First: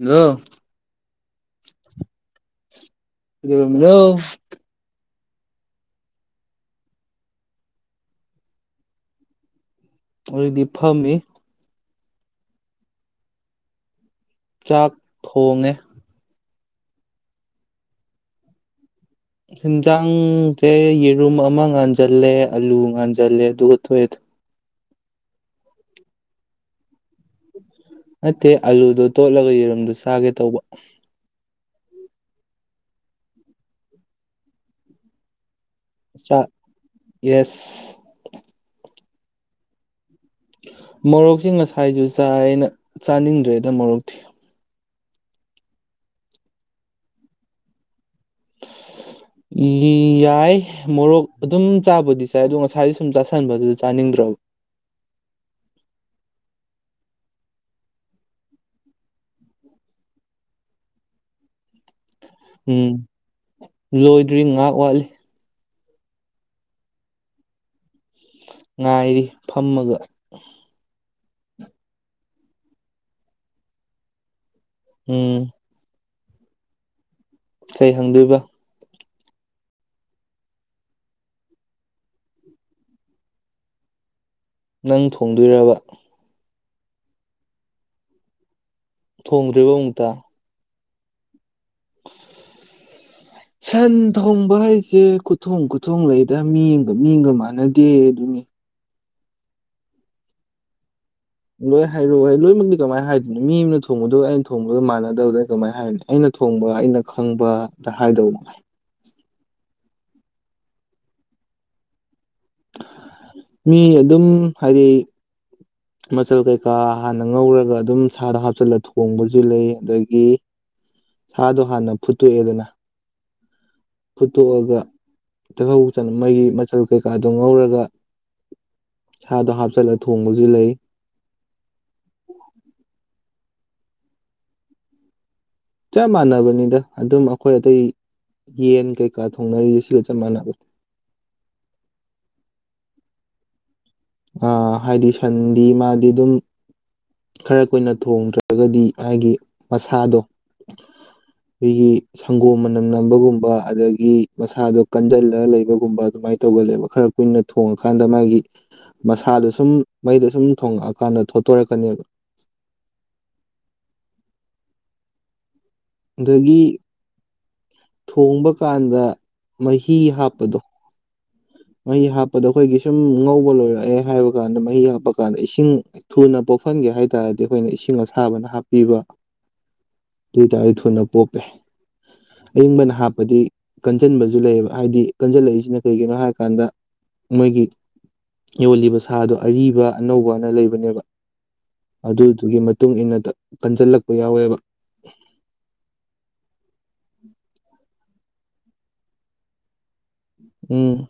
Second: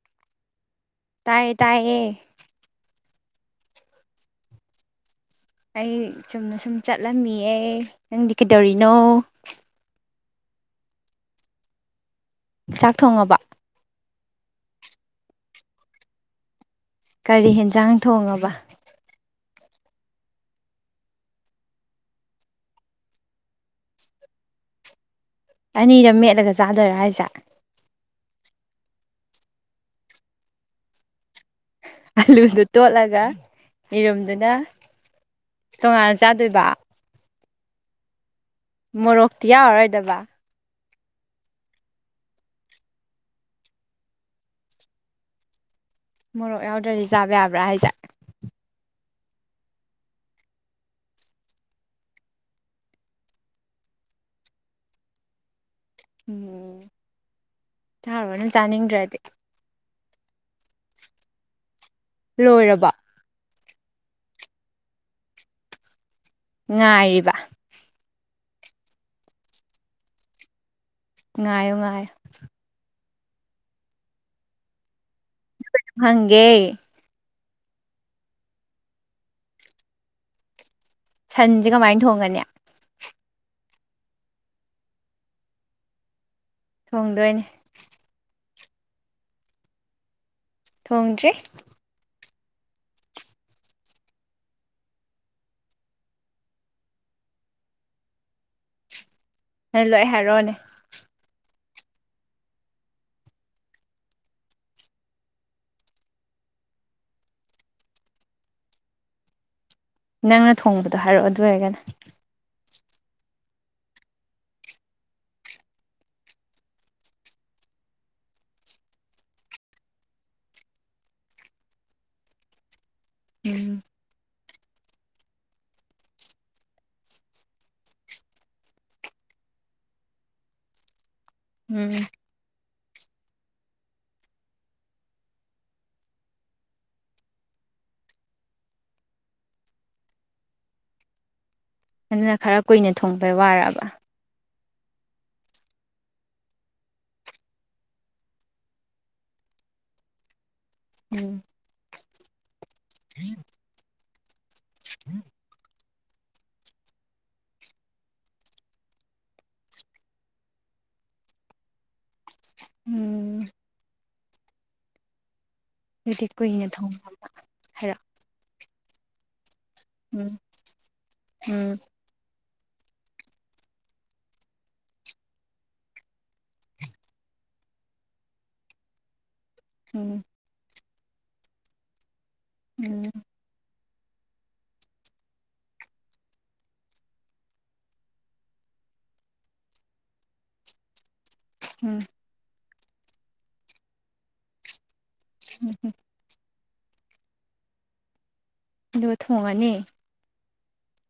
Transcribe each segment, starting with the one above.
Hello ꯇꯥꯏꯌꯦ ꯇꯥꯏꯌꯦ ꯀꯩꯗꯧꯔꯝꯃꯤꯔꯣ ꯑꯩ ꯆꯨꯝꯅ ꯁꯨꯝ ꯆꯠꯂꯝꯃꯤꯌꯦ ꯅꯪꯗꯤ ꯀꯩꯗꯧꯔꯤꯅꯣ ꯑꯣꯏꯗꯤ ꯐꯝꯃꯤ ꯆꯥꯛ ꯊꯣꯡꯉꯕ ꯆꯥꯛ ꯊꯣꯡꯉꯦ ꯀꯔꯤ ꯌꯦꯟꯖꯥꯡ ꯊꯣꯡꯉꯕ ꯌꯦꯟꯖꯥꯡꯊꯦ ꯌꯦꯔꯨꯝ ꯑꯃ ꯉꯥꯟꯖꯜꯂꯦ ꯑꯂꯨ ꯉꯥꯟꯖꯜꯂꯦ ꯑꯗꯨꯒ ꯊꯣꯑꯦꯗ ꯑꯅꯤꯔ ꯃꯦꯠꯂꯒ ꯆꯥꯗꯣꯏꯔꯥ ꯍꯥꯏꯁꯦ ꯅꯠꯇꯦ ꯑꯂꯨꯗꯣ ꯇꯣꯠꯂꯒ ꯌꯦꯔꯨꯝꯗꯣ ꯆꯥꯒꯦ ꯇꯧꯕ ꯑꯂꯨꯗꯨ ꯇꯣꯠꯂꯒ ꯌꯦꯔꯨꯝꯗꯨꯅ ꯇꯣꯉꯥꯟꯅ ꯆꯥꯛ ꯆꯥꯗꯣꯏꯕ ꯌꯦꯁ ꯃꯔꯣꯛꯇꯤ ꯌꯥꯎꯔꯔꯣꯏꯗꯕ ꯃꯣꯔꯣꯛꯁꯤ ꯉꯁꯥꯏꯖꯨ ꯆꯥꯏꯅ ꯆꯥꯅꯤꯡꯗ꯭ꯔꯦꯗ ꯃꯣꯔꯣꯛꯇꯤ ꯃꯣꯔꯣꯛ ꯌꯥꯎꯗ꯭ꯔꯗꯤ ꯆꯥꯕ ꯌꯥꯕ꯭ꯔꯥ ꯍꯥꯏꯁꯦ [inaudible] ꯌꯥꯏ ꯃꯣꯔꯣꯛ ꯑꯗꯨꯝ ꯆꯥꯕꯨꯗꯤ ꯆꯥꯏ ꯑꯗꯣ ꯉꯁꯥꯏꯗꯤ ꯁꯨꯝ ꯆꯥꯁꯟꯕꯗꯨꯗ ꯆꯥꯅꯤꯡꯗ꯭ꯔꯕ ꯎꯝ ꯊꯎꯔꯅꯨ ꯆꯥꯅꯤꯡꯗ꯭ꯔꯗꯤ ꯎꯝ ꯂꯣꯏꯔꯕꯣ ꯂꯣꯏꯗ꯭ꯔꯤ ꯉꯥꯍꯥꯛ ꯋꯥꯠꯂꯤ ꯉꯥꯏꯔꯤꯕ ꯉꯥꯏꯔꯤ ꯐꯝꯃꯒ ꯉꯥꯏꯌꯣ ꯉꯥꯏꯌꯣ ꯎꯝ [inaudible] ꯍꯪꯒꯦ ꯀꯩ ꯍꯪꯗꯣꯏꯕ ꯁꯟꯁꯦ ꯀꯝꯃꯥꯏ ꯊꯣꯡꯒꯅꯤ ꯅꯪ ꯊꯣꯡꯗꯣꯏꯔꯕ ꯊꯣꯡꯗꯣꯏꯅꯤ ꯊꯣꯡꯗ꯭ꯔꯤꯕ ꯑꯃꯨꯛꯇ ꯊꯣꯡꯗ꯭ꯔꯤ [inaudible] ꯁꯟ ꯊꯣꯡꯕ ꯍꯥꯏꯁꯦ ꯈꯨꯊꯣꯡ ꯈꯨꯊꯣꯡ ꯂꯩꯗ ꯃꯤꯑꯝꯒ ꯃꯤꯑꯝꯒ ꯃꯥꯟꯅꯗꯦ ꯑꯗꯨꯅꯤ ꯍꯂꯛ ꯑꯦ ꯍꯥꯏꯔ‌ꯣꯅꯦ ꯂꯣꯏ ꯍꯥꯏꯔꯛꯑꯣ ꯑꯩ ꯂꯣꯏꯅꯃꯛꯛꯇꯤ ꯀꯃꯥꯏꯅ ꯍꯥꯏꯗꯣꯏꯅ‌ꯣ ꯃꯤ ꯑꯃꯅ ꯊꯣꯡꯕꯗꯒ ꯑꯩꯅ ꯊꯣꯡꯕꯗꯒ ꯃꯥꯟꯅꯗꯕꯗ ꯀꯃꯥꯏꯅ ꯍꯥꯏꯔꯨꯅꯤ ꯑꯩꯅ ꯊꯣꯡꯕ ꯑꯩꯅ ꯈꯪꯕꯗ ꯍꯥꯏꯗꯧꯉꯥꯏ ꯅꯪꯅ ꯊꯣꯡꯕꯗꯣ ꯍꯥꯏꯔꯛꯑꯣ ꯑꯗꯨ ꯑꯣꯏꯔꯒꯅ ꯃꯤ ꯑꯗꯨꯝ ꯍꯥꯏꯗꯤ ꯃꯆꯜ ꯀꯩꯀꯥ ꯍꯥꯟꯅ ꯉꯧꯔꯒ ꯑꯗꯨꯝ ꯁꯥꯗ ꯍꯥꯞꯆꯤꯜꯂ ꯊꯣꯡꯕꯁꯨ ꯂꯩ ꯑꯗꯒꯤ ꯁꯥꯗꯣ ꯍꯥꯟꯅ ꯐꯨꯠꯇꯣꯛꯑꯦꯗꯅ ꯎꯝ ꯐꯨꯠꯇꯣꯛꯑꯒ ꯇꯤꯜꯍꯧ ꯆꯅꯝ ꯃꯩꯒꯤ ꯃꯆꯜ ꯀꯩꯀꯥꯗꯣ ꯉꯧꯔꯒ ꯁꯥꯗꯣ ꯍꯥꯞꯆꯤꯜꯂ ꯊꯣꯡꯕꯁꯨ ꯂꯩ ꯎꯝ ꯆꯞ ꯃꯥꯟꯅꯕꯅꯤꯗ ꯑꯗꯨꯝ ꯑꯩꯈꯣꯏ ꯑꯇꯩ ꯌꯦꯟ ꯀꯩꯀꯥ ꯊꯣꯡꯅꯔꯤꯁꯦ ꯁꯤꯒ ꯆꯞ ꯃꯥꯟꯅꯕꯅꯦ ꯑꯗꯨꯅ ꯈꯔ ꯀꯨꯏꯅ ꯊꯣꯡꯗꯧ ꯋꯥꯑꯔꯕ ꯑ ꯍꯥꯏꯗꯤ ꯁꯟꯗꯤ ꯃꯥꯗꯤ ꯑꯗꯨꯝ ꯈꯔ ꯀꯨꯏꯅ ꯊꯣꯡꯗ꯭ꯔꯒꯗꯤ ꯃꯥꯒꯤ ꯃꯁꯥꯗꯣ ꯎꯝ ꯑꯩꯈꯣꯏꯒꯤ ꯁꯪꯒꯣꯝ ꯃꯅꯝ ꯅꯝꯕꯒꯨꯝꯕ ꯑꯗꯒꯤ ꯃꯁꯥꯗꯣ ꯀꯟꯖꯜꯂꯒ ꯂꯩꯕꯒꯨꯝꯕ ꯑꯗꯨꯃꯥꯏꯅ ꯇꯧꯒꯜꯂꯦꯕ ꯈꯔ ꯀꯨꯏꯅ ꯊꯣꯡꯉꯀꯥꯟꯗ ꯃꯥꯒꯤ ꯃꯁꯥꯗꯣ ꯁꯨꯝ ꯃꯩꯗ ꯁꯨꯝ ꯊꯣꯡꯉꯛꯑꯀꯥꯟꯗ ꯊꯣꯠꯇꯣꯔꯛꯀꯅꯦꯕ ꯎꯝ ꯑꯗꯨꯗꯤ ꯑꯗꯒꯤ ꯀꯨꯏꯅ ꯊꯣꯡꯕ ꯍꯥꯏꯔꯣ ꯊꯣꯡꯕ ꯀꯥꯟꯗ ꯃꯍꯤ ꯎꯝ ꯍꯥꯞꯄꯗꯣ ꯎꯝ ꯃꯍꯤ ꯍꯥꯞꯄꯗ ꯑꯩꯈꯣꯏꯒꯤ ꯁꯨꯝ ꯉꯧꯕ ꯂꯣꯏꯔꯛꯑꯦ ꯍꯥꯏꯕ ꯀꯥꯟꯗ ꯃꯍꯤ ꯍꯥꯞꯄ ꯀꯥꯟꯗ ꯏꯁꯤꯡ ꯊꯨꯅ ꯄꯣꯛꯍꯟꯒꯦ ꯍꯥꯏ ꯇꯔꯗꯤ ꯑꯩꯈꯣꯏꯅ ꯏꯁꯤꯡ ꯑꯁꯥꯕꯅ ꯍꯥꯞꯄꯤꯕ ꯎꯝ ꯑꯗꯨ ꯑꯣꯏꯇꯥꯔꯗꯤ ꯊꯨꯅ ꯄꯣꯞꯄꯦ ꯑꯏꯪꯕꯅ ꯎꯝ ꯍꯥꯞꯄꯗꯤ ꯀꯟꯖꯟꯕꯁꯨ ꯂꯩꯌꯦꯕ ꯍꯥꯏꯗꯤ ꯀꯟꯖꯜꯂꯛꯏꯁꯤꯅ ꯀꯔꯤꯒꯤꯅꯣ ꯍꯥꯏꯔꯀꯥꯟꯗ ꯃꯣꯏꯒꯤ ꯌꯣꯜꯂꯤꯕ ꯁꯥꯗꯣ ꯑꯔꯤꯕ ꯑꯅꯧꯕ ꯑꯅ ꯂꯩꯕꯅꯦꯕ ꯎꯝ ꯑꯗꯨꯗꯨꯒꯤ ꯃꯇꯨꯡ ꯏꯟꯅ ꯀꯟꯖꯜꯂꯛꯄ ꯌꯥꯎꯋꯦꯕ ꯎꯝ ꯍꯝ ꯎꯝ [inaudible] ꯑꯗꯨꯒ ꯊꯣꯡꯉꯅꯤ ꯎꯝ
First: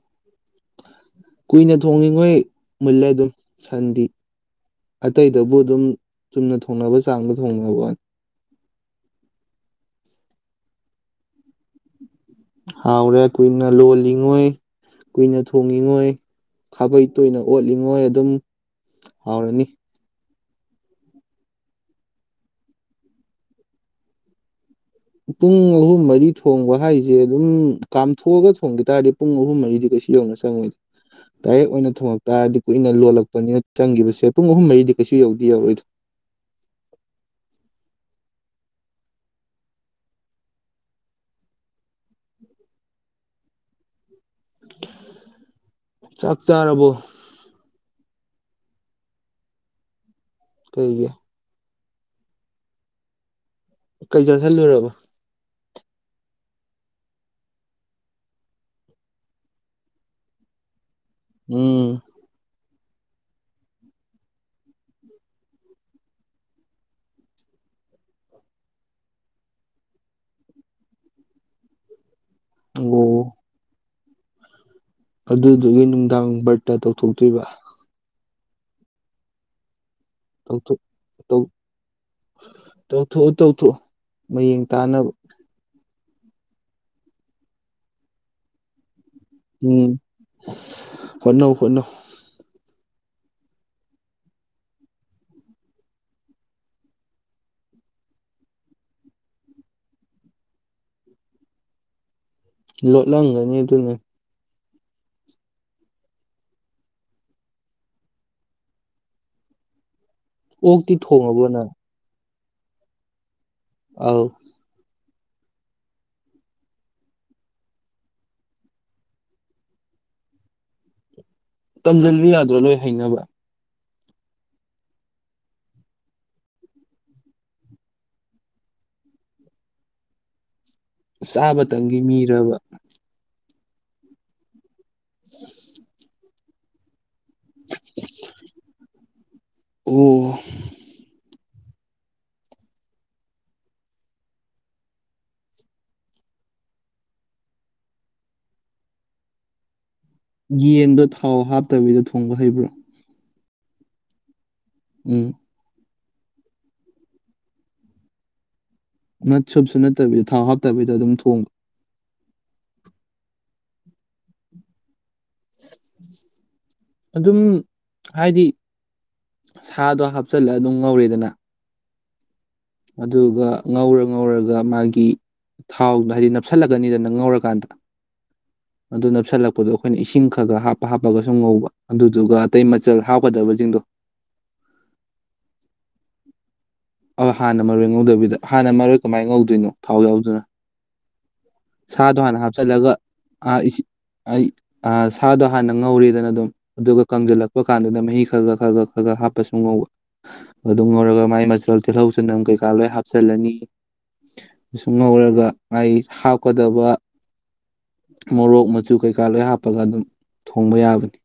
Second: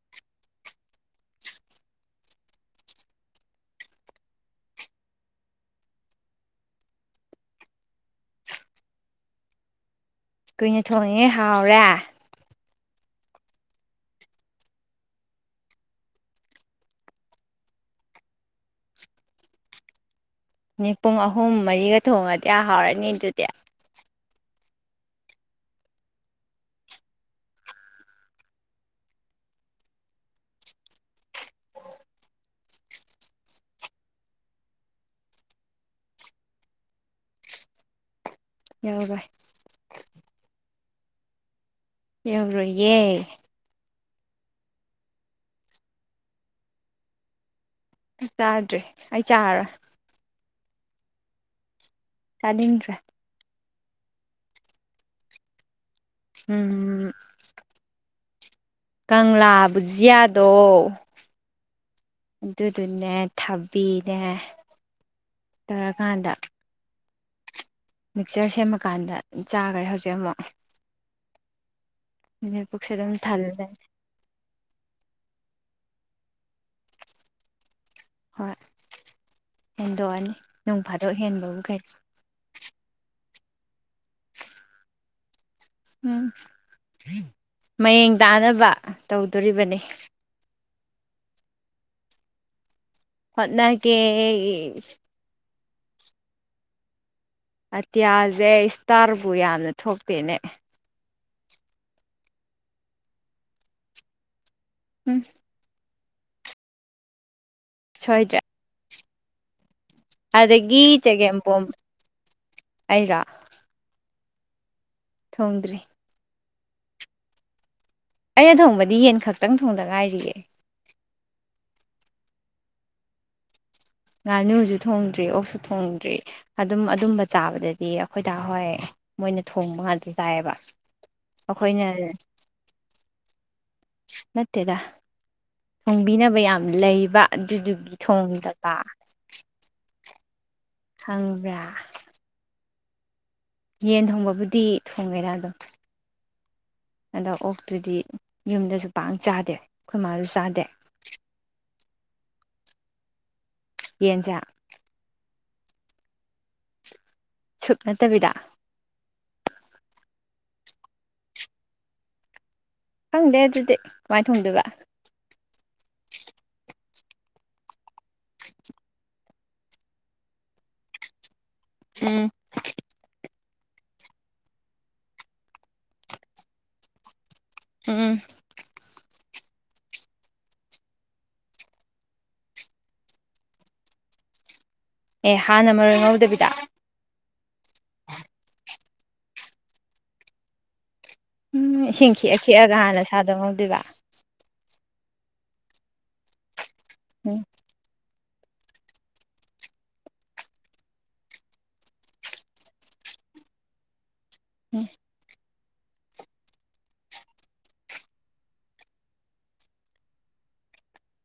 ꯀꯨꯏꯅ ꯊꯣꯡꯉꯤꯉꯣꯏ ꯃꯨꯜꯂꯦ ꯑꯗꯨꯝ ꯁꯟꯗꯤ ꯑꯇꯩꯗꯕꯨ ꯑꯗꯨꯝ ꯆꯨꯝꯅ ꯊꯣꯡꯅꯕ ꯆꯥꯡꯗ ꯊꯣꯡꯅꯋꯥꯟ ꯀꯨꯏꯅ ꯊꯣꯡꯉꯤꯉꯩ ꯍꯥꯎꯔꯦ ꯍꯥꯎꯔꯦ ꯀꯨꯏꯅ ꯂꯣꯜꯂꯤꯉꯣꯏ ꯀꯨꯏꯅ ꯊꯣꯡꯉꯤꯉꯣꯏ ꯈꯥꯕꯩ ꯇꯣꯏꯅ ꯑꯣꯠꯂꯤꯉꯣꯏ ꯑꯗꯨꯝ ꯍꯥꯎꯔꯅꯤ ꯑ ꯄꯨꯡ ꯑꯍꯨꯝ ꯃꯔꯤꯒ ꯊꯣꯡꯉꯗꯤ ꯍꯥꯎꯔꯅꯤ ꯑꯗꯨꯗꯤ ꯄꯨꯡ ꯑꯍꯨꯝ ꯃꯔꯤ ꯊꯣꯡꯕ ꯍꯥꯏꯁꯦ ꯑꯗꯨꯝ ꯀꯥꯝꯊꯣꯛꯑꯒ ꯊꯣꯡꯒ ꯇꯥꯔꯗꯤ ꯄꯨꯡ ꯑꯍꯨꯝ ꯃꯔꯤꯗꯤ ꯀꯩꯁꯨ ꯌꯧꯅ ꯆꯪ ꯗꯥꯏꯔꯦꯛ ꯑꯣꯏꯅ ꯊꯣꯡꯉꯛ ꯇꯥꯔꯗꯤ ꯀꯨꯏꯅ ꯂꯣꯜꯂꯛꯄꯅꯤꯅ ꯆꯪꯒꯤꯈꯤꯕꯁꯦ ꯄꯨꯡ ꯑꯍꯨꯝ ꯃꯔꯤꯗꯤ ꯀꯩꯁꯨ ꯌꯧꯗꯤ ꯌꯧꯔꯛꯑ‍ꯣꯏꯗ ꯌꯥꯎꯔꯣꯏ ꯌꯥꯎꯔꯣꯏꯌꯦ ꯆꯥꯛ ꯆꯥꯔꯕꯣ ꯆꯥꯗ꯭ꯔꯦ ꯑꯩ ꯆꯥꯔꯔꯣꯏ ꯀꯩꯒꯤ ꯆꯥꯅꯤꯡꯗ꯭ꯔꯦ ꯀꯩ ꯆꯥꯁꯤꯜꯂꯨꯔꯕ ꯎꯝ ꯀꯪꯂꯥ ꯕꯨꯖꯤꯌꯥꯗꯣ ꯎꯝ ꯑꯗꯨꯗꯨꯅꯦ ꯊꯥꯕꯤꯅꯦ ꯇꯧꯔꯀꯥꯟꯗ ꯃꯤꯛꯆꯔ ꯁꯦꯝꯃꯀꯥꯟꯗ ꯆꯥꯒ꯭ꯔꯦ ꯍꯧꯖꯤꯛ ꯑꯃꯨꯛ ꯃꯤ ꯄꯨꯛꯁꯤ ꯗꯨꯝ ꯑꯣ ꯊꯜꯂ ꯂꯩꯔꯦ ꯑꯗꯨꯗꯨꯒꯤ ꯅꯨꯡꯗꯥꯡ ꯚꯔꯠꯇ ꯇꯧꯊꯣꯛꯇꯣꯏꯕ ꯍꯣꯏ ꯍꯦꯟꯗꯣꯛꯑꯅꯤ ꯊꯣꯛ ꯅꯣꯡ ꯐꯥꯗꯣꯛ ꯇꯧ ꯍꯦꯟꯕꯕꯨ ꯀꯩ ꯇꯧꯊꯣꯛꯑꯣ ꯇꯧꯊꯣꯛꯑꯣ ꯃꯌꯦꯡ ꯇꯥꯅꯕ ꯎꯝ ꯃꯌꯦꯡ ꯇꯥꯅꯕ ꯇꯧꯗꯣꯔꯤꯕꯅꯤ ꯎꯝ ꯍꯣꯠꯅꯧ ꯍꯣꯠꯅꯧ ꯍꯣꯠꯅꯒꯦ ꯑꯇꯤꯌꯥꯁꯦ ꯏꯁꯇꯥꯔꯕꯨ ꯌꯥꯝꯅ ꯊꯣꯛꯇꯦꯅꯦ ꯂꯣꯠꯂꯝꯒꯅꯤ ꯑꯗꯨꯅ ꯎꯝ ꯁꯣꯏꯗ꯭ꯔꯦ ꯑꯗꯥꯒꯤ ꯑꯣꯛꯇꯤ ꯊꯣꯡꯉꯕꯣ ꯆꯥꯒꯦꯝꯄꯣꯝ ꯅꯪ ꯑꯩꯔꯣ ꯑꯧ ꯊꯣꯡꯗ꯭ꯔꯤ ꯑꯩꯅ ꯊꯣꯡꯕꯗꯤ ꯌꯦꯟ ꯈꯛꯇꯪ ꯊꯣꯡꯗ ꯉꯥꯏꯔꯤꯌꯦ ꯇꯝꯖꯤꯜꯂꯨ ꯌꯥꯗ꯭ꯔꯣ ꯂꯣꯏꯟ ꯍꯩꯅꯅꯕ ꯉꯥꯅꯨꯁꯨ ꯊꯣꯡꯗ꯭ꯔꯤ ꯑꯣꯛꯁꯨ ꯊꯣꯡꯗ꯭ꯔꯤ ꯑꯗꯨꯝ ꯑꯗꯨꯝꯕ ꯆꯥꯕꯗꯗꯤ ꯑꯩꯈꯣꯏ ꯗꯥ ꯍꯣꯏ ꯃꯣꯏꯅ ꯊꯣꯡꯕ ꯉꯥꯛꯇ ꯆꯥꯏꯌꯦꯕ ꯑꯩꯈꯣꯏꯅ ꯆꯥꯕꯇꯪꯒꯤ ꯃꯤꯔꯕ ꯅꯠꯇꯦꯗ ꯊꯣꯡꯕꯤꯅꯕ ꯌꯥꯝ ꯂꯩꯕ ꯑꯗꯨꯗꯨꯒꯤ ꯊꯣꯡꯗꯕ ꯎꯝ ꯈꯪꯕ꯭ꯔꯥ ꯌꯦꯟ ꯊꯣꯡꯕꯕꯨꯗꯤ ꯊꯣꯡꯉꯦꯔꯗ ꯑꯗꯝ ꯑꯗꯣ ꯑꯣꯛꯇꯨꯗꯤ ꯌꯨꯝꯗꯁꯨ ꯄꯥꯛ ꯆꯥꯗꯦ ꯑꯩꯈꯣꯏ ꯃꯥꯁꯨ ꯆꯥꯗꯦ ꯌꯦꯟꯗꯣ ꯊꯥꯎ ꯍꯥꯞꯇꯕꯤꯗ ꯊꯣꯡꯕ ꯍꯩꯕ꯭ꯔꯣ ꯌꯦꯟꯁꯦ ꯎꯝ ꯁꯨꯞ ꯅꯠꯇꯕꯤꯗ ꯅꯠ ꯁꯨꯞꯁꯨ ꯅꯠꯇꯕꯤ ꯊꯥꯎ ꯍꯥꯞꯇꯕꯤꯗ ꯑꯗꯨꯝ ꯊꯣꯡꯕ ꯈꯪꯗꯦ ꯑꯗꯨꯗꯤ ꯀꯃꯥꯏꯟ ꯊꯣꯡꯗꯣꯏꯕ ꯑꯗꯨꯝ ꯍꯥꯏꯗꯤ ꯁꯥꯗꯣ ꯍꯥꯞꯆꯤꯜꯂꯒ ꯑꯗꯨꯝ ꯉꯧꯔꯦꯗꯅ ꯎꯝ ꯑꯗꯨꯒ ꯉꯧꯔ ꯉꯧꯔꯒ ꯃꯥꯒꯤ ꯊꯥꯎꯗꯣ ꯍꯥꯏꯗꯤ ꯅꯞꯁꯜꯂꯛꯀꯅꯤꯗ ꯉꯧꯔꯀꯥꯟꯗ ꯎꯝ ꯑꯗꯨ ꯅꯞꯁꯜꯂꯛꯄꯗꯣ ꯑꯩꯈꯣꯏꯅ ꯏꯁꯤꯡ ꯈ ꯈ ꯍꯥꯞꯄ ꯍꯥꯞꯄꯒ ꯁꯨꯝ ꯉꯧꯕ ꯑꯗꯨꯗꯨꯒ ꯑꯇꯩ ꯃꯆꯜ ꯍꯥꯞꯀꯗꯕꯖꯤꯡꯗꯣ ꯑꯦ ꯍꯥꯟꯅ ꯃꯔꯣꯏ ꯉꯧꯗꯕꯤꯗ ꯑꯣꯏ ꯍꯥꯟꯅ ꯃꯔꯣꯏ ꯉꯧꯗꯕꯤꯗ ꯍꯥꯟꯅ ꯃꯔꯣꯏ ꯀꯃꯥꯏ ꯉꯧꯗꯣꯏꯅꯣ ꯊꯥꯎ ꯌꯥꯎꯗꯅ ꯎꯝ ꯏꯁꯤꯡ ꯁꯥꯗꯣ ꯈꯤꯛꯑ ꯍꯥꯟꯅ ꯈꯤꯛꯑꯒ ꯍꯥꯞꯆꯜꯂꯒ ꯍꯥꯟꯅ ꯁꯥꯗꯣ ꯑꯥ ꯉꯧꯗꯣꯏꯕ ꯏꯁꯤ ꯑꯩ ꯑ ꯁꯥꯗꯣ ꯍꯥꯟꯅ ꯉꯧꯔꯦꯗꯅ ꯑꯗꯨꯝ ꯑꯗꯨꯒ ꯎꯝ ꯀꯪꯖꯜꯂꯛꯄ ꯀꯥꯟꯗꯅ ꯃꯍꯤ ꯈꯒ ꯈꯒ ꯈꯒ ꯍꯥꯞꯄ ꯁꯨꯝ ꯉꯧꯕ ꯑꯗꯨ ꯉꯧꯔꯒ ꯃꯥꯏ ꯃꯆꯜ ꯇꯤꯜꯍꯧ ꯆꯅꯝ ꯀꯩꯀꯥ ꯂꯣꯏ ꯍꯥꯞꯆꯜꯂꯅꯤ ꯎꯝ ꯁꯨꯝ ꯉꯧꯔꯒ ꯃꯥꯏ ꯍꯥꯞꯀꯗꯕ ꯃꯣꯔꯣꯛ ꯃꯆꯨ ꯀꯩꯀꯥ ꯂꯣꯏ ꯍꯥꯞꯄꯒ ꯑꯗꯨꯝ ꯊꯣꯡꯕ ꯌꯥꯕꯅꯤ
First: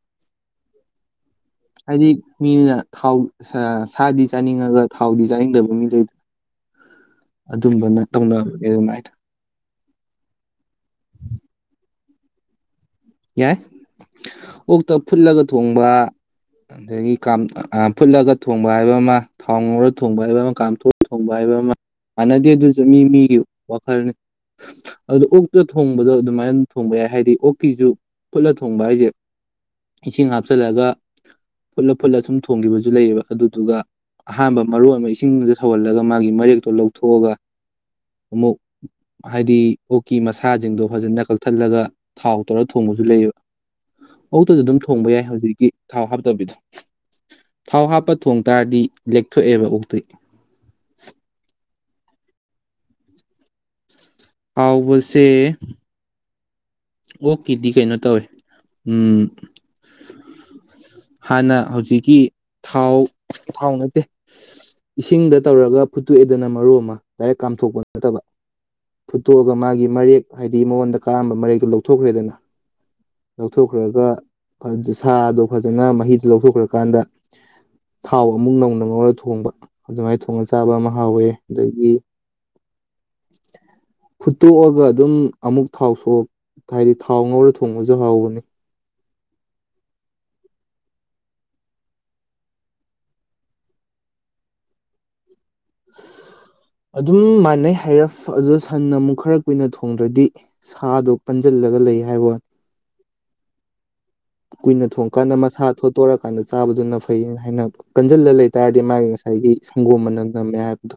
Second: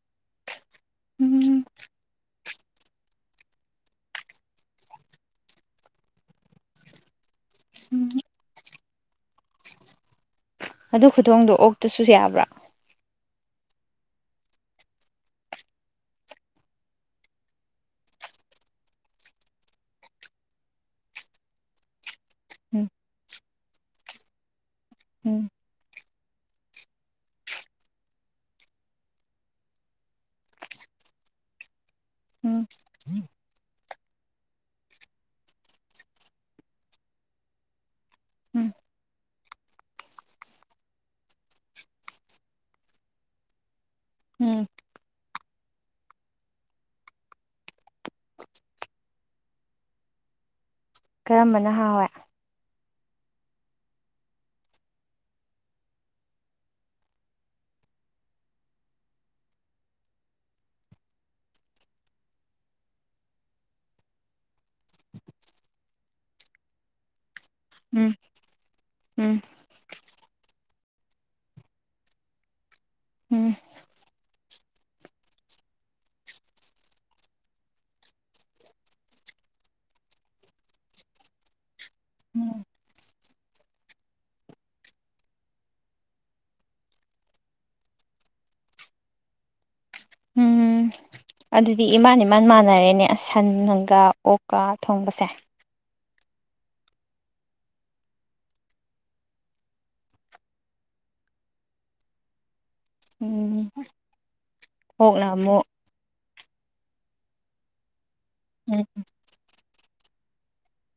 ꯎꯝ ꯃꯤ ꯃꯤꯅ ꯊꯥꯎ ꯁꯥꯗꯤ ꯆꯥꯅꯤꯡꯉꯒ ꯊꯥꯎꯗꯤ ꯆꯥꯅꯤꯡꯗꯕ ꯃꯤꯗ ꯑꯗꯨꯝꯕꯅ ꯎꯝ ꯇꯧꯅꯕꯅꯦ ꯑꯗꯨꯃꯥꯏꯅ ꯑꯗꯨ ꯈꯨꯊꯣꯡꯗꯣ ꯑꯣꯛꯇꯁꯨ ꯌꯥꯕ꯭ꯔꯥ ꯌꯥꯏ ꯑꯣꯛꯇ ꯐꯨꯠꯂꯒ ꯊꯣꯡꯕ ꯑꯗꯒꯤ ꯀꯥꯝ ꯑ ꯐꯨꯠꯂꯒ ꯊꯣꯡꯕ ꯍꯥꯏꯕ ꯑꯃ ꯊꯥꯎ ꯉꯧꯔ ꯊꯣꯡꯕ ꯍꯥꯏꯕ ꯑꯃ ꯀꯥꯝꯊꯣꯛꯑ ꯊꯣꯡꯕ ꯍꯥꯏꯕ ꯑꯃ ꯃꯥꯟꯅꯗꯦ ꯑꯗꯨꯖꯨ ꯎꯝ ꯃꯤ ꯃꯤꯒꯤ ꯋꯥꯈꯜꯅꯤ ꯑꯗ ꯎꯝ ꯑꯣꯛꯇ ꯊꯣꯡꯕꯗꯣ ꯑꯗꯨꯃꯥꯏꯅ ꯊꯣꯡꯕ ꯌꯥꯏ ꯍꯥꯏꯗꯤ ꯑꯣꯛꯀꯤꯁꯨ ꯐꯨꯠꯂ ꯊꯣꯡꯕ ꯍꯥꯏꯖꯦ ꯏꯁꯤꯡ ꯍꯥꯞꯆꯜꯂꯒ ꯐꯨꯠꯂ ꯐꯨꯠꯂ ꯁꯨꯝ ꯎꯝ ꯊꯣꯡꯒꯤꯕꯁꯨ ꯂꯩꯌꯦꯕ ꯑꯗꯨꯗꯨꯒ ꯑꯍꯥꯟꯕ ꯃꯔꯣꯟ ꯑꯃ ꯏꯁꯤꯡꯁꯦ ꯁꯧꯍꯜꯂꯒ ꯃꯥꯒꯤ ꯃꯔꯦꯛꯇꯣ ꯂꯧꯊꯣꯛꯑꯒ ꯑꯃꯨꯛ ꯎꯝ ꯍꯥꯏꯗꯤ ꯑꯣꯛꯀꯤ ꯃꯁꯥꯖꯤꯡꯗꯣ ꯐꯖꯅ ꯀꯛꯊꯠꯂꯒ ꯊꯥꯎ ꯇꯧꯔ ꯊꯣꯡꯕꯖꯨ ꯂꯩꯌꯦꯕ ꯑꯣꯛꯇꯖꯨ ꯎꯝ ꯑꯗꯨꯝ ꯊꯣꯡꯕ ꯌꯥꯏ ꯍꯧꯖꯤꯛꯀꯤ ꯊꯥꯎ ꯍꯥꯞꯇꯕꯤꯗꯣ ꯊꯥꯎ ꯍꯥꯞꯄ ꯊꯣꯡ ꯇꯥꯔꯗꯤ ꯂꯦꯛꯊꯣꯛꯑꯦꯕ ꯑꯣꯛꯇꯤ ꯀꯔꯝꯕꯅ ꯍꯥꯎꯋꯦ ꯍꯥꯎꯕꯁꯦ ꯑꯣꯛꯀꯤꯗꯤ ꯀꯩꯅꯣ ꯇꯧꯋꯦ ꯎꯝ ꯍꯥꯟꯅ ꯍꯧꯖꯤꯛꯀꯤ ꯊꯥꯎ ꯊꯥꯎ ꯅꯠꯇꯦ ꯏꯁꯤꯡꯗ ꯇꯧꯔꯒ ꯐꯨꯠꯇꯣꯛꯑꯦꯗꯅ ꯃꯔꯨ ꯑꯃ ꯗꯥꯏꯔꯦꯛ ꯀꯥꯝꯊꯣꯛꯄ ꯎꯝ ꯅꯠꯇꯕ ꯎꯝ ꯐꯨꯠꯇꯣꯛꯑꯒ ꯃꯥꯒꯤ ꯃꯔꯦꯛ ꯍꯥꯏꯗꯤ ꯃꯉꯣꯟꯗ ꯀꯥꯔꯝꯕ ꯃꯔꯦꯛ ꯗꯨ ꯂꯧꯊꯣꯛꯈ꯭ꯔꯦꯗꯅ ꯎꯝ ꯂꯧꯊꯣꯛꯈ꯭ꯔꯒ ꯐ ꯁꯥꯗꯣ ꯐꯖꯅ ꯃꯍꯤꯗꯣ ꯂꯧꯊꯣꯛꯈ꯭ꯔꯀꯥꯟꯗ ꯊꯥꯎ ꯑꯃꯨꯛ ꯅꯧꯅ ꯉꯧꯔ ꯊꯣꯡꯕ ꯑꯗꯨꯃꯥꯏꯅ ꯊꯣꯡꯉ ꯆꯥꯕ ꯑꯃ ꯍꯥꯎꯋꯦ ꯑꯗꯒꯤ ꯎꯝ ꯐꯨꯠꯇꯣꯛꯑꯒ ꯑꯗꯨꯝ ꯑꯃꯨꯛ ꯊꯥꯎ ꯁꯣꯛ ꯍꯥꯏꯗꯤ ꯊꯥꯎ ꯉꯧꯔ ꯊꯣꯡꯕꯖꯨ ꯍꯥꯎꯕꯅꯤ ꯎꯝ ꯑꯗꯨꯗꯤ ꯏꯃꯥꯟ ꯏꯃꯥꯟ ꯃꯥꯟꯅꯔꯦꯅꯦ ꯁꯟꯒ ꯑꯣꯛꯀ ꯊꯣꯡꯕꯁꯦ ꯑꯗꯨꯝ ꯃꯥꯟꯅꯩ ꯍꯥꯏꯔꯐ ꯑꯗꯨꯗ ꯁꯟꯅ ꯑꯃꯨꯛ ꯈꯔ ꯀꯨꯏꯅ ꯊꯣꯡꯗ꯭ꯔꯗꯤ ꯁꯥꯗꯣ ꯄꯟꯁꯤꯜꯂꯒ ꯂꯩ ꯍꯥꯏꯕꯋꯥ ꯎꯝ ꯀꯨꯏꯅ ꯑꯣꯛꯅ ꯊꯣꯡꯉꯀꯥꯟꯗ ꯑꯃꯨꯛ ꯃꯁꯥ ꯊꯣꯠꯇꯣꯔꯀꯥꯟꯗ ꯆꯥꯕꯗꯨꯅ ꯐꯩ ꯍꯥꯏꯅ ꯍꯥꯏꯅꯕ ꯀꯟꯁꯤꯜꯂ ꯂꯩꯇꯥꯥꯔꯗꯤ ꯎꯝ ꯃꯥꯒꯤ ꯉꯁꯥ ꯁꯥꯏꯒꯤ ꯁꯪꯒꯣꯝ ꯃꯅꯝ ꯅꯝꯃꯦ ꯍꯥꯏꯕꯗꯣ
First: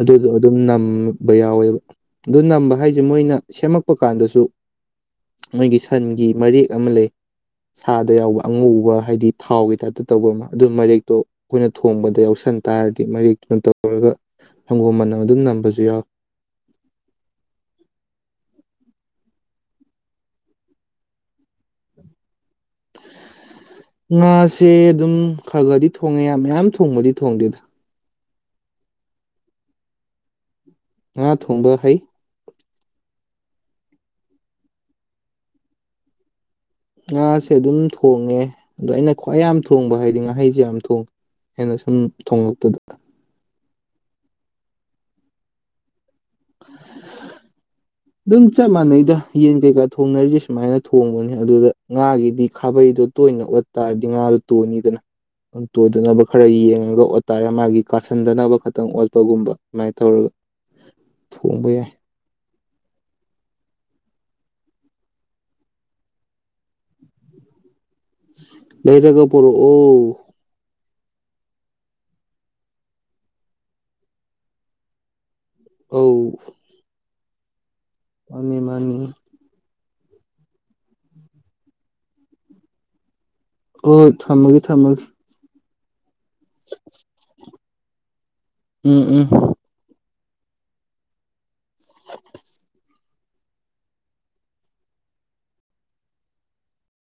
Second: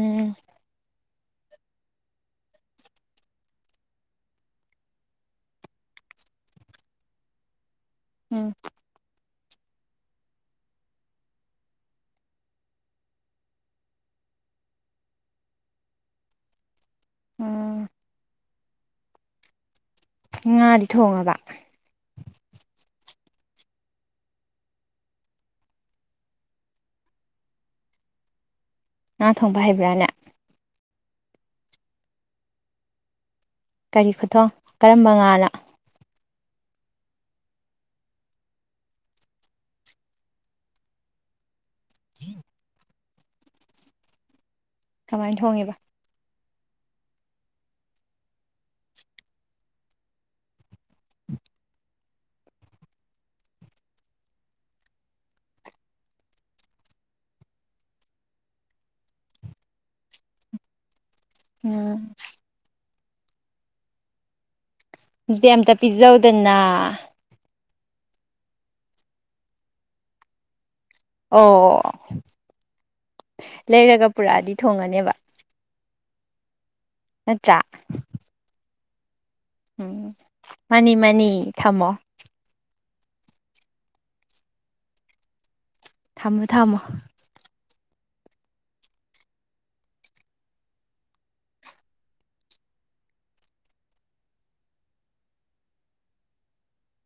ꯑꯗꯨꯗꯣ ꯑꯗꯨꯝ ꯅꯝꯕ ꯌꯥꯎꯋꯦꯕ ꯑꯗꯨ ꯅꯝꯕ ꯍꯥꯏꯁꯦ ꯃꯣꯏꯅ ꯁꯦꯝꯃꯛꯄ ꯀꯥꯟꯗꯁꯨ ꯃꯣꯏꯒꯤ ꯁꯟꯒꯤ ꯃꯔꯦꯛ ꯑꯃ ꯂꯩ ꯁꯥꯗ ꯌꯥꯎꯕ ꯎꯝ ꯑꯉꯧꯕ ꯍꯥꯏꯗꯤ ꯊꯥꯎꯒꯤ ꯇꯥꯏꯞꯇ ꯇꯧꯕ ꯑꯃ ꯑꯗꯨ ꯃꯔꯦꯛꯇꯣ ꯑꯩꯈꯣꯏꯅ ꯊꯣꯡꯕꯗ ꯌꯥꯎꯁꯟ ꯇꯥꯔꯗꯤ ꯃꯔꯦꯛꯇꯨꯅ ꯇꯧꯔꯒ ꯁꯪꯒꯣꯝ ꯃꯅꯝ ꯑꯗꯨꯝ ꯅꯝꯕꯁꯨ ꯌꯥꯎꯏ ꯎꯝ ꯉꯥꯗꯤ ꯊꯣꯡꯉꯕ? ꯉꯥꯁꯦ ꯑꯗꯨꯝ ꯈꯔ ꯈꯔꯗꯤ ꯊꯣꯡꯉꯦ ꯃꯌꯥꯝ ꯊꯣꯡꯕꯗꯤ ꯊꯣꯡꯗꯦꯗ꯫ ꯉꯥ ꯊꯣꯡꯕ ꯍꯩꯕ꯭ꯔꯥꯅꯦ? ꯉꯥ ꯊꯣꯡꯕ ꯍꯩ꯫ ꯀꯔꯤ ꯈꯨꯊꯣꯡ? ꯀꯔꯝꯕ ꯉꯥꯅ? ꯉꯥꯁꯦ ꯑꯗꯨꯝ ꯊꯣꯡꯉꯦ, ꯑꯗꯣ ꯑꯩꯅ ꯈ꯭ꯋꯥꯏ ꯌꯥꯝ ꯊꯣꯡꯕ ꯍꯥꯏꯗꯤ ꯉꯥꯍꯩꯁꯦ ꯌꯥꯝ ꯊꯣꯡꯉꯦ꯫ ꯑꯩꯅ ꯁꯨꯝ ꯊꯣꯡꯂꯛꯄꯗ꯫ ꯀꯃꯥꯏꯅ ꯊꯣꯡꯉꯦꯕ? ꯑꯗꯨꯝ ꯆꯞ ꯃꯥꯟꯅꯩꯗ꯫ ꯌꯦꯟ ꯀꯩꯀꯥ ꯊꯣꯡꯅꯔꯤꯁꯦ ꯁꯨꯃꯥꯏꯅ ꯊꯣꯡꯕꯅꯤ ꯑꯗꯨꯗ, ꯉꯥꯒꯤꯗꯤ ꯈꯥꯕꯩꯗꯣ ꯇꯣꯏꯅ ꯑꯣꯠ ꯇꯥꯔꯗꯤ ꯉꯥꯗꯣ ꯇꯣꯏꯅꯤꯗꯅ꯫ ꯇꯣꯏꯗꯅꯕ ꯈꯔ ꯌꯦꯡꯉꯒ ꯑꯣꯇꯥꯥꯔꯦ ꯃꯥꯒꯤ ꯀꯥꯁꯟꯗꯅꯕ ꯈꯛꯇꯪ ꯑꯣꯠꯄꯒꯨꯝꯕ ꯑꯗꯨꯃꯥꯏꯅ ꯇꯧꯔꯒ꯫ [inaudible] [unintelligible] ꯌꯥꯏ [unintelligible] ꯑꯝꯇ ꯄꯤꯖꯧꯗꯅ꯫ ꯂꯩꯔꯒꯥ ꯄꯣꯔꯣꯑꯣ꯫ ꯑꯣ ꯂꯩꯔꯒ ꯄꯨꯔꯛꯑꯗꯤ ꯊꯣꯡꯉꯅꯦꯕ꯫ ꯑꯧ ꯅꯠꯇ꯭ꯔ? ꯃꯥꯅꯤ ꯃꯥꯅꯤ꯫ ꯎꯝ ꯃꯥꯅꯤ ꯃꯥꯅꯤ ꯊꯝꯃꯣ꯫ ꯍꯣꯏ ꯊꯝꯃꯒꯦ ꯊꯝꯃꯒꯦ꯫ ꯊꯝꯃꯣ ꯊꯝꯃꯣ ꯎꯝ ꯎꯝ꯫